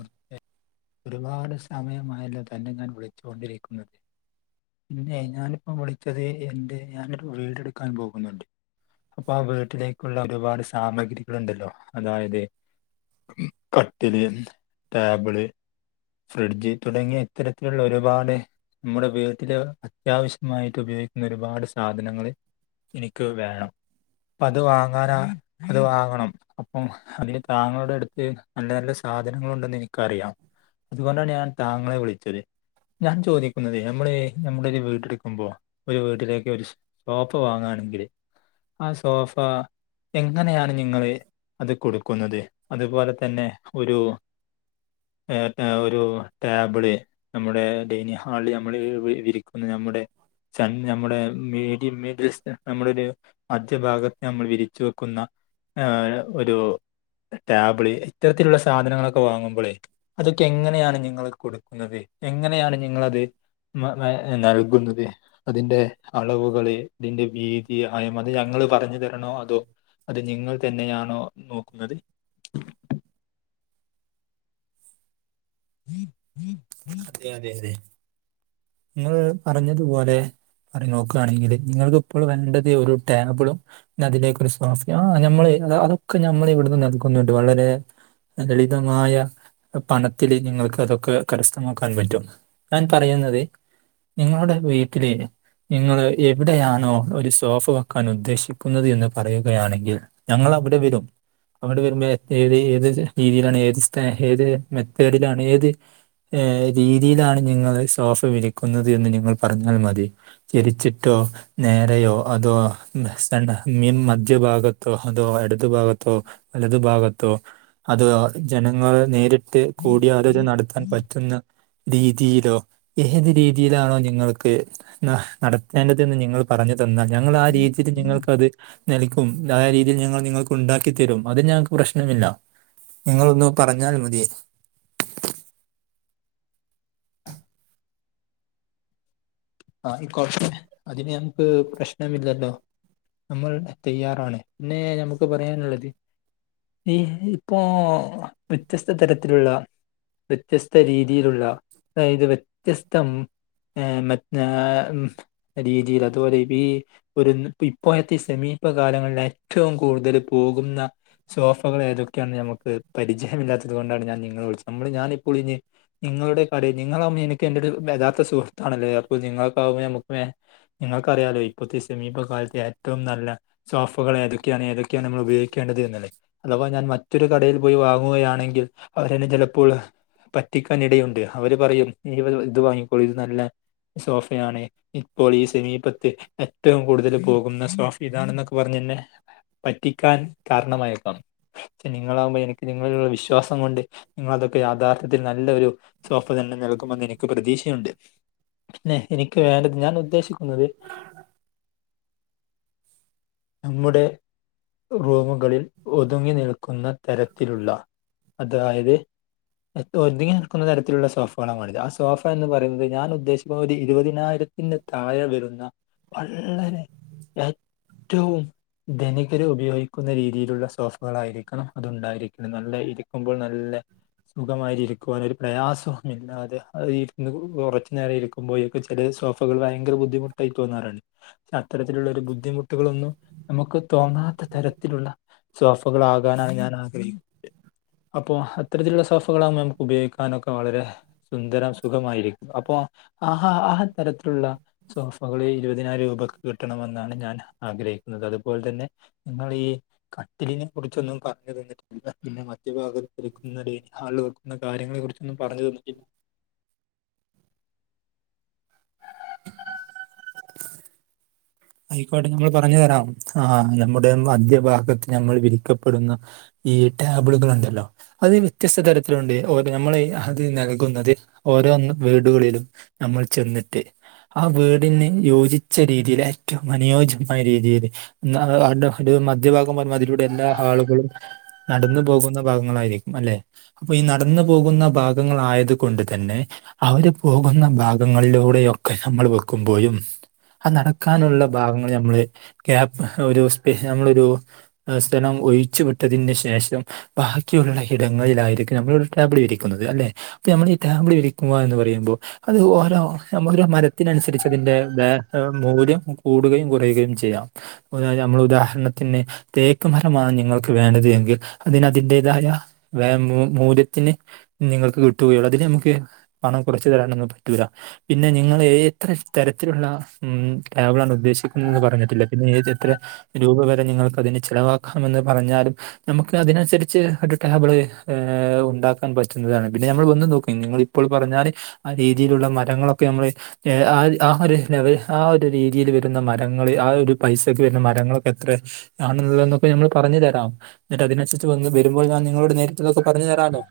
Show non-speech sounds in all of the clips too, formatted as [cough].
O- ഒരുപാട് സമയമായല്ലോ തന്നെ ഞാൻ വിളിച്ചുകൊണ്ടിരിക്കുന്നത് പിന്നെ ഞാനിപ്പോം വിളിച്ചത് എന്റ ഞാനൊരു വീട് എടുക്കാൻ പോകുന്നുണ്ട് അപ്പൊ ആഹ് വീട്ടിലേക്കുള്ള ഒരുപാട് സാമഗ്രികൾ ഉണ്ടല്ലോ അതായത് കട്ടില് ടേബിള് ഫ്രിഡ്ജ് തുടങ്ങിയ ഇത്തരത്തിലുള്ള ഒരുപാട് നമ്മുടെ വീ ട്ടല് അത്യാവശ്യമായിട്ട് ഉപയോഗിക്കുന്ന ഒരുപാട് സാധനങ്ങൾ എനിക്ക് വേണം അപ്പ അത് വാങ്ങാനാ അത് വാങ്ങണം അപ്പം അതിന് താങ്കളുടെ അടുത്ത് നല്ല നല്ല സാധനങ്ങൾ ഉണ്ടെന്ന് എനിക്കറിയാം അതുകൊണ്ടാണ് ഞാൻ താങ്കളെ വിളിച്ചത് ഞാൻ ചോദിക്കുന്നത് നമ്മൾ നമ്മുടെ ഒരു വീട് എടുക്കുമ്പോഴ് ഒരു വീട്ടിലേക്ക് ഒരു സോഫ വാങ്ങുകയാണെങ്കിൽ ആഹ് സോഫ എങ്ങനെയാണ് നിങ്ങള് അത് കൊടുക്കുന്നത് അതുപോലെ തന്നെ ഒരു ഒരു ടേബിള് നമ്മുടെ ഡൈനിങ്ങ് ഹാളിൽ നമ്മൾ ഇരിക്കുന്ന നമ്മുടെ ച നമ്മുടെ [unintelligible] നമ്മുടെ ഒരു മധ്യ ഭാഗത്ത് നമ്മൾ വിരിച്ചു വെക്കുന്ന ആഹ് ഒരു ടാബിള് ഇത്തരത്തിലുള്ള സാധനങ്ങളൊക്കെ വാങ്ങുമ്പോളേ അതൊക്കെ എങ്ങനെയാണ് നിങ്ങൾ കൊടുക്കുന്നത് എങ്ങനെയാണ് നിങ്ങളത് മ നൽകുന്നത് അതിന്റെ അളവുകള് അതിന്റെ വിതി ആയ അത് ഞങ്ങള് പറഞ്ഞു തരണോ അതോ അത് നിങ്ങൾ തന്നെയാണോ നോക്കുന്നത് [inaudible] അതെ അതെ അതെ നിങ്ങൾ പറഞ്ഞതുപോലെ അറി നോക്കുകയാണെങ്കിൽ നിങ്ങൾക്ക് ഇപ്പോൾ വേണ്ടത് ഒരു ടേബിളും അതിലേക്കൊരു സോഫയും ആഹ് നമ്മള് അതൊക്കെ നമ്മൾ ഇവിടുന്ന് നൽകുന്നുണ്ട് വളരെ ലളിതമായ പണത്തില് നിങ്ങൾക്ക് അതൊക്കെ കരസ്ഥ മാക്കാൻ പറ്റും ഞാൻ പറയുന്നത് നിങ്ങളുടെ വീട്ടില് നിങ്ങൾ എവിടെയാണോ ഒരു സോഫ വെക്കാൻ ഉദ്ദേശിക്കുന്നത് എന്ന് പറയുകയാണെങ്കിൽ ഞങ്ങൾ അവിടെ വരും അവിടെ വരുമ്പോ ഏത് ഏത് രീതിയിലാണ് ഏത് ഏത് മെത്തേഡിലാണ് ഏത് ഏഹ് രീതിയിലാണ് നിങ്ങൾ സോഫ വിൽക്കുന്നത് എന്ന് നിങ്ങൾ പറഞ്ഞാൽ മതി ജരിച്ചിട്ടോ ന നേരയോ അത് സ നി മധ്യ ഭഗത്തോ അത് എടതു ഭഗത്തോ വലതു ഭാഗത്തോ അത് ജനങ്ങളെ നേരിട്ട് കൂടിയാലോചന നടത്താൻ പ ുന്ന രീതിയിലോ ഏത് രീതിയിലാണോ നിങ്ങൾക്ക് നടത്തേണ്ടതന്ന് ങ്ങൾ പറഞ്ഞു തന്നാൽ ഞങ്ങൾ ആ രീതിയിൽ നിങ്ങൾക്ക്ത് നൽക്കും ആ രീതിയിൽ ഞങ്ങൾ നിങ്ങൾക്ക് ഉണ്ടാക്കിത്തരും അത് ഞങ്ങൾക്ക് പ്രശ്നമില്ല നിങ്ങളൊന്ന് പറഞ്ഞാൽ മതിയേ ആ ഈ കൊറച്ച അതിന് ഞമക്ക് പ്രശ്നം ഇല്ലല്ലോ നമ്മൾ തയ്യാറാണ് പിന്നെ നമുക്ക് പറയാനുള്ളത് ഈ ഇപ്പോ വ്യത്യസ്ത തരത്തിലുള്ള വ്യത്യസ്ത രീതിയിലുള്ള അതായത് വ്യത്യസ്തം മെ [unintelligible] രീതിൽ അതരെ വി ഒരു ഇപ്പോഴത്തെ ഈ സമീപ കാലങ്ങളിൽ ഏറ്റവും കൂടുതൽ പോകുന്ന സോഫകൾ ഏതൊക്കെയാണ് നമുക്ക് പരിചയം ഇല്ലാത്തത് കൊണ്ടാണ് ഞാൻ നിങ്ങളെ വിളിച്ചത് നമ്മൾ ഞാനിപ്പോൾ ഇ നിങ്ങളുടെ കട നിങ്ങളകുമ്പോ എനിക്ക് എന്റെയൊരു യഥാത്ഥ സുഹൃത്താണല്ലേ അപ്പൊ നിങ്ങൾക്കാവുമ്പോൾ നമുക്ക് നിങ്ങൾക്കറിയാാലോ ഇപ്പോഴത്തെ സമീപകാലത്ത്ത്തെ ഏറ്റവും നല്ല സോഫകൾ ഏതൊക്കെയാണ് ഏതൊ നമ്മൾ ഉപയോഗിക്കേണ്ടല്ലേ അഥവാ ഞാൻ മറ്റൊരു കടയിൽ പോയി വാങ്ങുകയാണെങ്കിൽ അവരെ ചിലപ്പോൾ പറ്റിക്കാനിടയുണ്ട് അവര് പറയും ഇവ ഇത് വാങ്ങിക്കോളും ഇത് നല്ല സോഫയാണ് ഇപ്പോൾ ഈ സമീപത്ത് ഏറ്റവും കൂടുതൽ പോകുന്ന സോഫ ഇതാണെന്നൊ അവർ നിന്നെ പറ്റിക്കാൻ കാരണമായേക്കാം പക്ഷെ നിങ്ങളാകുമ്പോൾ എനിക്ക് നിങ്ങളുള്ള വിശ്വാസം കൊണ്ട് നിങ്ങളതൊക്കെ യാഥാർഥത്തിൽ നല്ലൊരു സോഫ തന്നെ നൽകുമെന്ന് എനിക്ക് പ്രതീക്ഷയുണ്ട് പിന്നെ എനിക്ക് വേണ്ടത് ഞാൻ ഉദ്ദേശിക്കുന്നത് നമ്മുടെ റൂമുകളിൽ ഒതുങ്ങി നിൽക്കുന്ന തരത്തിലുള്ള അതായത് ഒതുങ്ങി നിൽക്കുന്ന തരത്തിലുള്ള സോഫകളാണ് വേണത് ആ സോഫ എന്ന് പറയുന്നത് ഞാൻ ഉദ്ദേശിക്കുമ്പോൾ ഒരു ഇരുപതിനായിരം ഇന്ന് താഴെ വരുന്ന വളരെ [unintelligible] വും എനിക്കൊരു ഉപയോഗിക്കുന്ന രീതിയിലുള്ള സോഫകളായിരിക്കണം അതുണ്ടായിരിക്കണം നല്ല ഇരിക്കുമ്പോൾ നല്ല സുഖമായി ഇരിക്കുവാനൊരു പ്രയാസമൊന്നുമില്ലാതെ അത് ഇരുന്ന് കുറച്ചു നേരം ഇരി [unintelligible] ചില സോഫകൾ ഭയങ്കര ബുദ്ധിമുട്ടായി തോന്നാറാണ് അത്തരത്തിലുള്ളരു ബുദ്ധിമു ന്നും നമുക്ക് തോന്നാത്ത തരത്തിലുള്ള സോഫകൾാകാനാണ് ഞാൻ ആഗ്രഹിക്കുന്നത് അപ്പോ അത്തരത്തിലുള്ള സോഫകളാകുമ്പോ നമുക്ക് ഉപയോഗിക്കാനൊക്കെ വളരെ സുന്ദരം സുഖമായിരിക്കും അപ്പൊ ആഹാ ആ തരത്തിലുള്ള സോഫകള് ഇരുപതിനായിരം രൂപക്ക് കിട്ടണമെന്നാണ് ഞാൻ ആഗ്രഹിക്കുന്നത് അതുപോലെ തന്നെ നി കട്ടിലിനെ കുറിച്ചൊന്നും പറഞ്ഞു തന്നിട്ടില്ല പിന്നെ. ഭാഗത്ത്ക്കുന്ന ഡെനി ഹാളിൽ വക്കുന്നാര്യങ്ങളെ കുറിച്ചൊന്നും പറഞ്ഞു തോന്നിട്ടില്ല ആയിക്കോട്ടെ നഞമ്മൾ പറഞ്ഞു തരാം ആ നമ്മുടെ മധ്യഭാഗത്ത് ഞമ്മൾ വിരിക്കപ്പെടുന്ന ഈ ടാബിളുകളുണ്ടല്ലോ അത് വ്യത്യസ്ത തരത്തിലുണ്ട് ഓ നമ്മളൾ അത് നൽകുന്നത് ഓരോ വീടുകളിലും നമ്മൾ ചെന്നിട്ട് ആ വീടിന്ന് യോഗിച്ച രീതീൽ ആ ഏ അനുയോജ്യമായ രീതിയിയില് ഒരു മധ്യഭാഗം പറഞ്ഞുമ അതിലൂടെ എല്ലാ ആളുകളും നടന്നു പോകുന്ന ഭാഗങ്ങളായിരിക്കും അല്ലെ അപ്പൊ ഈ നടന്നു പോകുന്ന ഭാഗങ്ങളായത് കൊണ്ട് തന്നെ അവര് പോകുന്ന ഭാഗങ്ങളിലൂടെയൊക്കെ നമ്മൾ വെക്കുമ്പോഴും ആനട ക്കാനുള്ള ഭാഗങ്ങൾ നമ്മള് ഗപ്പ് ഒരു സ നമ്മളൊരു സ്ഥലം ഒഴിച്ചു വിട്ടതിന് ശേഷം ബാക്കിയുള്ള ഇടങ്ങളിലായിരിക്കും നമ്മൾ ാപടി ഇരിക്കുന്നത് അല്ലെ അപ്പൊ നമ്മള ടാമ്പി വിൽരിക്കുകവാ എന്ന് പറയുമ്പോ അത് ഓരോ ഓരോ മരത്തിനനുസരിച്ച് അതിന്റെ വേ മൂല്ം കൂടുകയും കുറയുകയും ചെയ്യാം അ നമ്മൾ ഉദാഹരണത്തിന് തേക്ക് മരമാണ് നിങ്ങൾക്ക് വേണ്ടത് എങ്കിൽ അതിനതിൻറേതായ മൂല്യത്തിന് നിങ്ങൾക്ക് കിട്ടുകയുള്ളു അതില് നമുക്ക് പണം കുറച്ച് തരാാനൊന്നും പറ്റൂില്ല പിന്നെ നിങ്ങൾ എത്ര തരത്തിലുള്ള ഉം ടാബിള ആണ് ഉദ്ദേശിക്കുന്നത് എന്ന് പറഞ്ഞിട്ടില്ല പിന്നെ ഏത് എത്ര രൂപ വരെ നിങ്ങൾക്ക് അതിന് ചിലവാക്കാമെന്ന് പറഞ്ഞാലും നമുക്ക് അതിനനുസരിച്ച് ഒരു ടാബിള് ഉണ്ടാക്കാൻ പറ്റുന്നതാണ് പിന്നെ നമ്മൾ വന്ന് നോക്ക്‌ നിങ്ങളിൽ ഇപ്പോൾ പറഞ്ഞാല് ആ രീതിയിലുള്ള മരങ്ങളൊക്കെ നമ്മൾ ആഹ് ആ ഒരു ലെവൽ ആഹ് രീതിയിൽ വരുന്ന മരങ്ങൾ ആ ഒരു പൈസക്ക് വരുന്ന മരങ്ങളൾക്കെ എത്ര ആണുള്ളള് എന്നൊക്കെ നമ്മൾ പറഞ്ഞു തരാം എന്നട്ട് അതിനനുസരിച്ച് വന്ന് വരുമ്പോൾ ഞാൻ നിങ്ങളോട് നേരിട്ടതൊക്കെ പറഞ്ഞു തരാലോ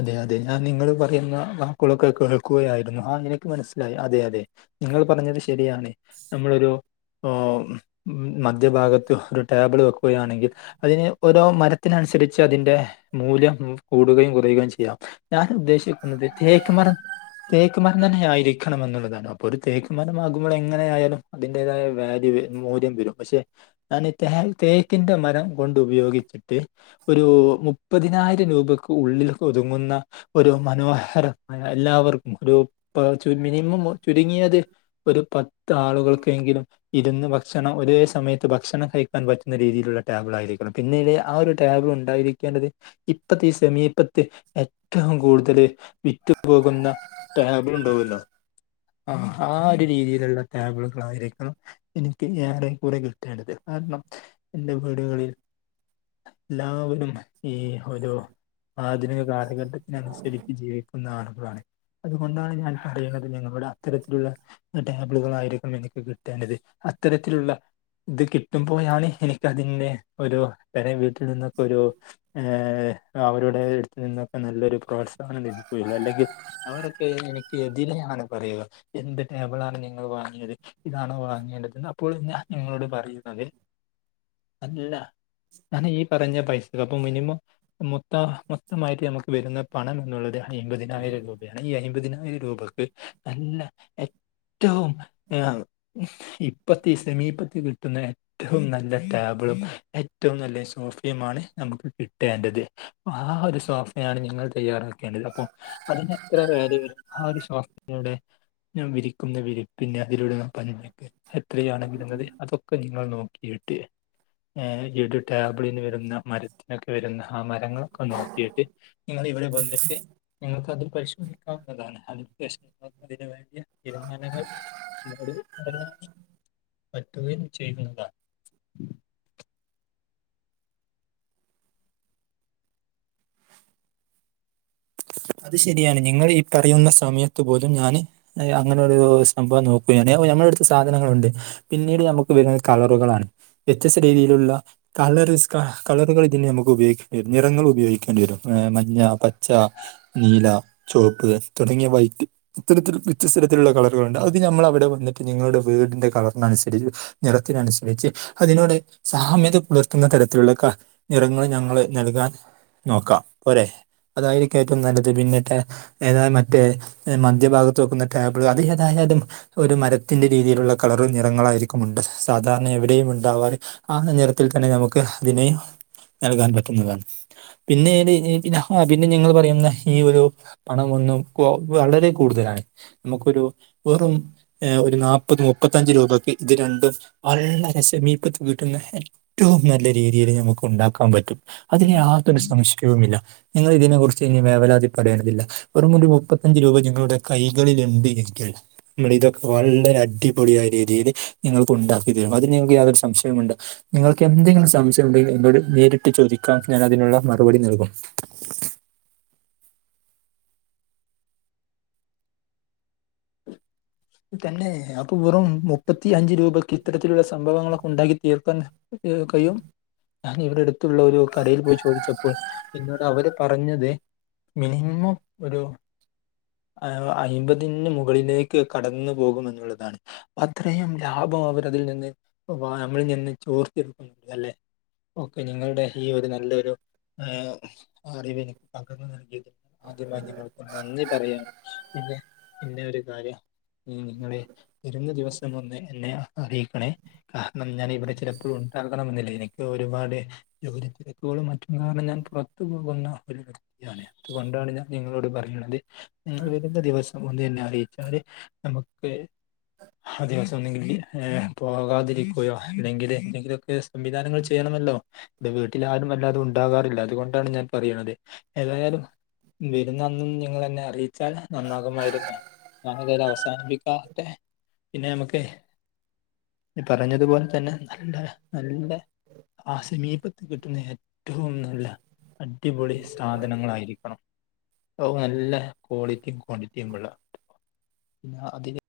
അതെ അതെ ഞാൻ നിങ്ങൾ പറയുന്ന വാക്കുളൊക്കെ കേൾക്കുകയായിരുന്നു ആ എനിക്ക് മനസ്സിലായി അതെ അതെ നിങ്ങൾ പറഞ്ഞത് ശരിയാണ് നമ്മളൊരു ഉം മധ്യഭാഗത്ത് ഒരു ടേബിൾ വെക്കുകയാണെങ്കിൽ അതിന് ഒരോ മരത്തിനനുസരിച്ച് അതിന്റെ മൂല്യം കൂടുകയും കുറ റയുകയും ചെയ്യാം ഞാൻ ഉദ്ദേശിക്കുന്നത് തേക്കുമരം തേക്കുമരന്ന് തന്നെ ആയിരി തക്കണം എന്നുള്ളതാണ് അപ്പൊ ഒരു തേക്ക്മരം മാകുമ്പോൾ എങ്ങനെ ആയാലും അതിന്റേതായ വാല്യൂ മൂല്യം വരും പക്ഷെ ഞാൻ തെ തെക്കിന്റെ മരം കൊണ്ട് ഉപയോഗിച്ചിട്ട് ഒരു മുപ്പതിനായിരം രൂപക്ക് ഉള്ളിൽ ഒതുങ്ങുന്ന ഒരു മനോഹരമായ എല്ലാവർക്കും രു പ ചു മിനിമം ചുരുങ്ങിയത് ഒരു പത്ത് ആളുകൾക്കെങ്കിലും ഇരുന്ന് ഭക്ഷണം ഒരേ സമയത്ത് ഭക്ഷണം കഴിക്കാൻ പറ്റുന്ന രീതിയിലുള്ള ടേബിൾ ആയിരിക്കണം പിന്നീട് ആ ഒര് ടേബൾ ഉണ്ടായിരിക്കേണ്ടത് ഇപ്പത്തി ഈ സമീ എറ്റവും കൂടുതൽ വിറ്റുപകുന്ന ടാബൾഉണ്ടാവല്ലോ ആഹ് ആ ഒരു രീതിയിലുള്ള ടാബിളുകളായിരിക്കും എനിക്ക് യെറെയും കൂറെ കിട്ടേണ്ടത് കാരണം എന്റെ വീടുകളിൽ ല്ലാവരും ഈ ഒരു ആധുനിക കാലഘട്ടത്തിനനുസരിച്ച് ജീവിക്കുന്ന ആളുകളാണ് അതുകൊണ്ടാണ് ഞാൻ പറയുന്നത് നിങ്ങളുടെ അത്തരത്തിലുള്ള ടാബിളുകളായിരിക്കും എനിക്ക് കിട്ടേണ്ടത് അത്തരത്തിലുള്ള ഇത് കിട്ടുമ്പോഴാണ് എനിക്ക് അതിന്റെ ഒരു അ നിന്നൊക്കെ ഒരു അവരുടെ അടുത്ത് നിന്നൊക്കെ നല്ലൊരു പ്രോത്സാ ഭ അല്ലെങ്കിൽ അവരൊക്കെ എനിക്ക് എതിനെയാണ് പറയുക എന്ത് ടേബിളാണ് നിങ്ങൾ വാങ്ങിയത് ഇതാണോ വാങ്ങേണ്ടേതെന്ന് അപ്പോൾ ഞാൻ നിങ്ങളോട് പറയുന്നതിൽ അല്ല ഞാൻ ഈ പറഞ്ഞ പൈസ അപ്പൊ മിനിമം മൊ മൊത്ത മൊത്തമായിട്ട് നമുക്ക് വരുന്ന പണം എന്നുള്ളത് അയിമ്പതിനായിരം രൂപയാണ് ഈ അയിമ്പതിനായിരം രൂപയ്ക്ക് നല്ല ഏറ്റവും ആഹ് ഇപ്പത്തി ഈ സമീപത്ത് കിട്ടുന്ന ഏറ്റവും നല്ല ടാബിളും ഏറ്റവും നല്ല സോഫയുമാണ് നമുക്ക് കിട്ടേണ്ടത് ആഹ് ഒരു സോഫയാണ് നിങ്ങൾ തയ്യാറാ അപ്പ അതിനത്ര വേദ ആഹ് ഒരു [inaudible] ഇടെ ഞാൻ വിരിക്കുന്ന വിരി പിന്നെ അതിലൂടെ പഞ്ഞക്കെ എത്രയാണ് വരുന്നത് അതൊക്കെ നിങ്ങൾ നോക്കിയിട്ട് ആഹ് ഇട് ടാബ്ളിന് വരുന്ന മരത്തിനൊക്കെ വരുന്ന മരങ്ങളൊക്കെ നോക്കിയിട്ട് നിങ്ങൾ ഇവിടെ വന്നിട്ട് നിങ്ങൾക്കതിൽ പരിശോ വുന്ന അ അതിന വേണ്ടിയ തീരുമാനങ്ങൾ പറ്റുകയും ചെയ്യുന്നതാ അത് ശരിയാണ് നിങ്ങൾ ഈ പറയുന്ന സമയത്ത് പോലും ഞാൻ അങ്ങനെ ഒരു സംഭവം നോക്കുകാണ് ഞമ്മളടത്ത് സാധനങ്ങളുണ്ട് പിന്നീട് നമുക്ക് വരുന്നത് കളറുകളാണ് വ്യത്യസ്ത രീതിയിലുള്ള കളർസ്ക കളറുകൾ ഇതിനെ നമുക്ക് ഉപയോഗിക്കേണ്ടി വരും നിറങ്ങൾ ഉപയോഗിക്കേണ്ടി വരും മഞ്ഞ പച്ച നീല ചുവപ്പ് തുടങ്ങിയ വൈറ്റ് ഇത്തരത്തിൽ വ്യത്യസ്ത തരത്തിലുള്ള കളറുകളുണ്ട് അത് ഞമ്മള് അവിടെ വന്നിട്ട് നിങ്ങളുടെ വീടിന്റെ കളറിന് അനുസരിച്ച് നിറത്തിന് അനുസരിച്ച് അതിനോട് സാമ്യത പുലർത്തുന്ന തരത്തിലുള്ള ക നിറങ്ങൾ ഞങ്ങള് നൽകാൻ നോക്കാം പോരെ അതായിരിക്കും ഏറ്റവും നല്ലത് പിന്നെത്താ ഏതാ മറ്റേ മധ്യഭാഗത്ത് വെക്കുന്ന ടാബിൾ അത് ഏതായാലും ഒരു മരത്തിന്റെ രീതിയിലുള്ള കളറും നിറങ്ങളായിരിക്കും ഉണ്ട് സാധാരണ എവിടെയും ഉണ്ടാവാതെ ആ നിറത്തിൽ തന്നെ നമുക്ക് അതിനെ നൽകാൻ പറ്റുന്നതാണ് പിന്നെ ഏതു പിന്നെ നിങ്ങള് പറ പിന്നെ ഈ ഒരു പണം ഒന്നും വളരെ കൂടുതലാണ് നമുക്കൊരു വെറും ഒരു നാപ്പത് മുപ്പത്തഞ്ച് രൂപയ്ക്ക് ഇത് രണ്ടും വള്ളരെ സെമീപത്ത് വീട്ടുന്നെ ഏറ്റവും നല്ല രീതിയിൽ നമുക്ക് ഉണ്ടാക്കാൻ പറ്റും അതിന് യാതൊരു സംശയവുമില്ല നിങ്ങൾ ഇതിനെ കുറി ച്ച് ഇനി വേവലാതി പെടേണ്ടതില്ല വെറും ഒരു മുപ്പത്തഞ്ച് രൂപ നിങ്ങളുടെ കൈകളിലുണ്ട് എങ്കിൽ നമ്മൾ ഇതൊക്കെ വളരെ അടിപൊളിയായ രീതിയിൽ നിങ്ങൾക്ക് ഉണ്ടാക്കി തരും അതിൽ നിങ്ങൾക്ക് യാതൊരു സംശയമുണ്ട് നിങ്ങൾക്ക് എന്തെങ്കിലും സംശയം ഉണ്ടെങ്കിൽ എന്നോട് നേരിട്ട് ചോദിക്കാൻ ഞാൻ അതിനുള്ള മറുപടി നൽകും തന്നെ അപ്പ വെറും മുപ്പത്തി അഞ്ച് രൂപക്ക് ഇത്തരത്തിലുള്ള സംഭവങ്ങളൊക്കെ ഉണ്ടാക്കി തീർക്കാൻ കഴിയും ഞാൻ ഇവിടെടുത്ത് അടുത്തുള്ള ഒരു കടയിൽ പോയി ചോദിച്ചപ്പോൾ എന്നോട് അവര് പറഞ്ഞത് മിനിമം ഒരു അ അയ്മ്പതിന് മുകളിലേക്ക് കടന്നു പോകുമെന്നുള്ളതാണ് അത്രയും ലാഭം അവര് അതിൽ നിന്ന് നമ്മളിൽ നിന്ന് ചോർത്തി എടുക്കുന്നുണ്ട് അല്ലെ. ഓക്കെ നിങ്ങളുടെ ഈ ഒരു നല്ലൊരു ഐ അറിവ് എനിക്ക് പകർന്നു നൽകിയത് ആദ്യമായി നിങ്ങൾക്ക് നന്ദി പറയാണ് പിന്നെ പിന്നെ ഒരു കാര്യം ഇനി നിങ്ങളെ വരുന്ന ദിവസം ഒന്ന് എന്നെ അറിയിക്കണേ. കാരണം ഞാൻ ഇവിടെ ചിലപ്പോൾ ഉണ്ടാാക്കണമെന്നില്ലേ എനിക്ക് ഒരുപാട് ജോലി തിരക്കുകളും മറ്റുള്ള കാരണം ഞാൻ പുറത്തു പോകുന്ന ഒരു ഞാൻ അതുകൊണ്ടാണ് ഞാൻ നിങ്ങളോട് പറയുന്നത് നിങ്ങൾ വരുന്ന ദിവസം ഒന്ന് എന്നെ അറിയിച്ചാല് നമുക്ക് ആ ദിവസം ഒന്നെങ്കിൽ ഏ പോകാതിരിക്കയോ അല്ലെങ്കിൽ എന്തെങ്കിലൊക്കെ സംവിധാനങ്ങൾ ചെയ്യണമല്ലോ ഇൻ്റെ വീട്ടിൽ ആരും വെല്ലാതെ ഉണ്ടാകാറില്ല അതുകൊണ്ടാണ് ഞാൻ പറയുന്നത് ഏതായാലും വരുന്നന്നും നിങ്ങൾ എന്നെ അറിയിച്ചാൽ നന്നാകുമായിരുന്നു [unintelligible] അവസാനിപ്പിക്കാട്ടെ പിന്നെ നമുക്ക് പറഞ്ഞതുപോലെ തന്നെ നല്ല നല്ല ആ സമീപത്ത് കിട്ട്ണ ഏറ്റവും നല്ല അടിപൊളി സാധനങ്ങളായിരിക്കണം ഔ നല്ല ക്വാളിറ്റിയും ക്വാണ്ടിറ്റിയും ഉള്ള പിന്നെ അതിന്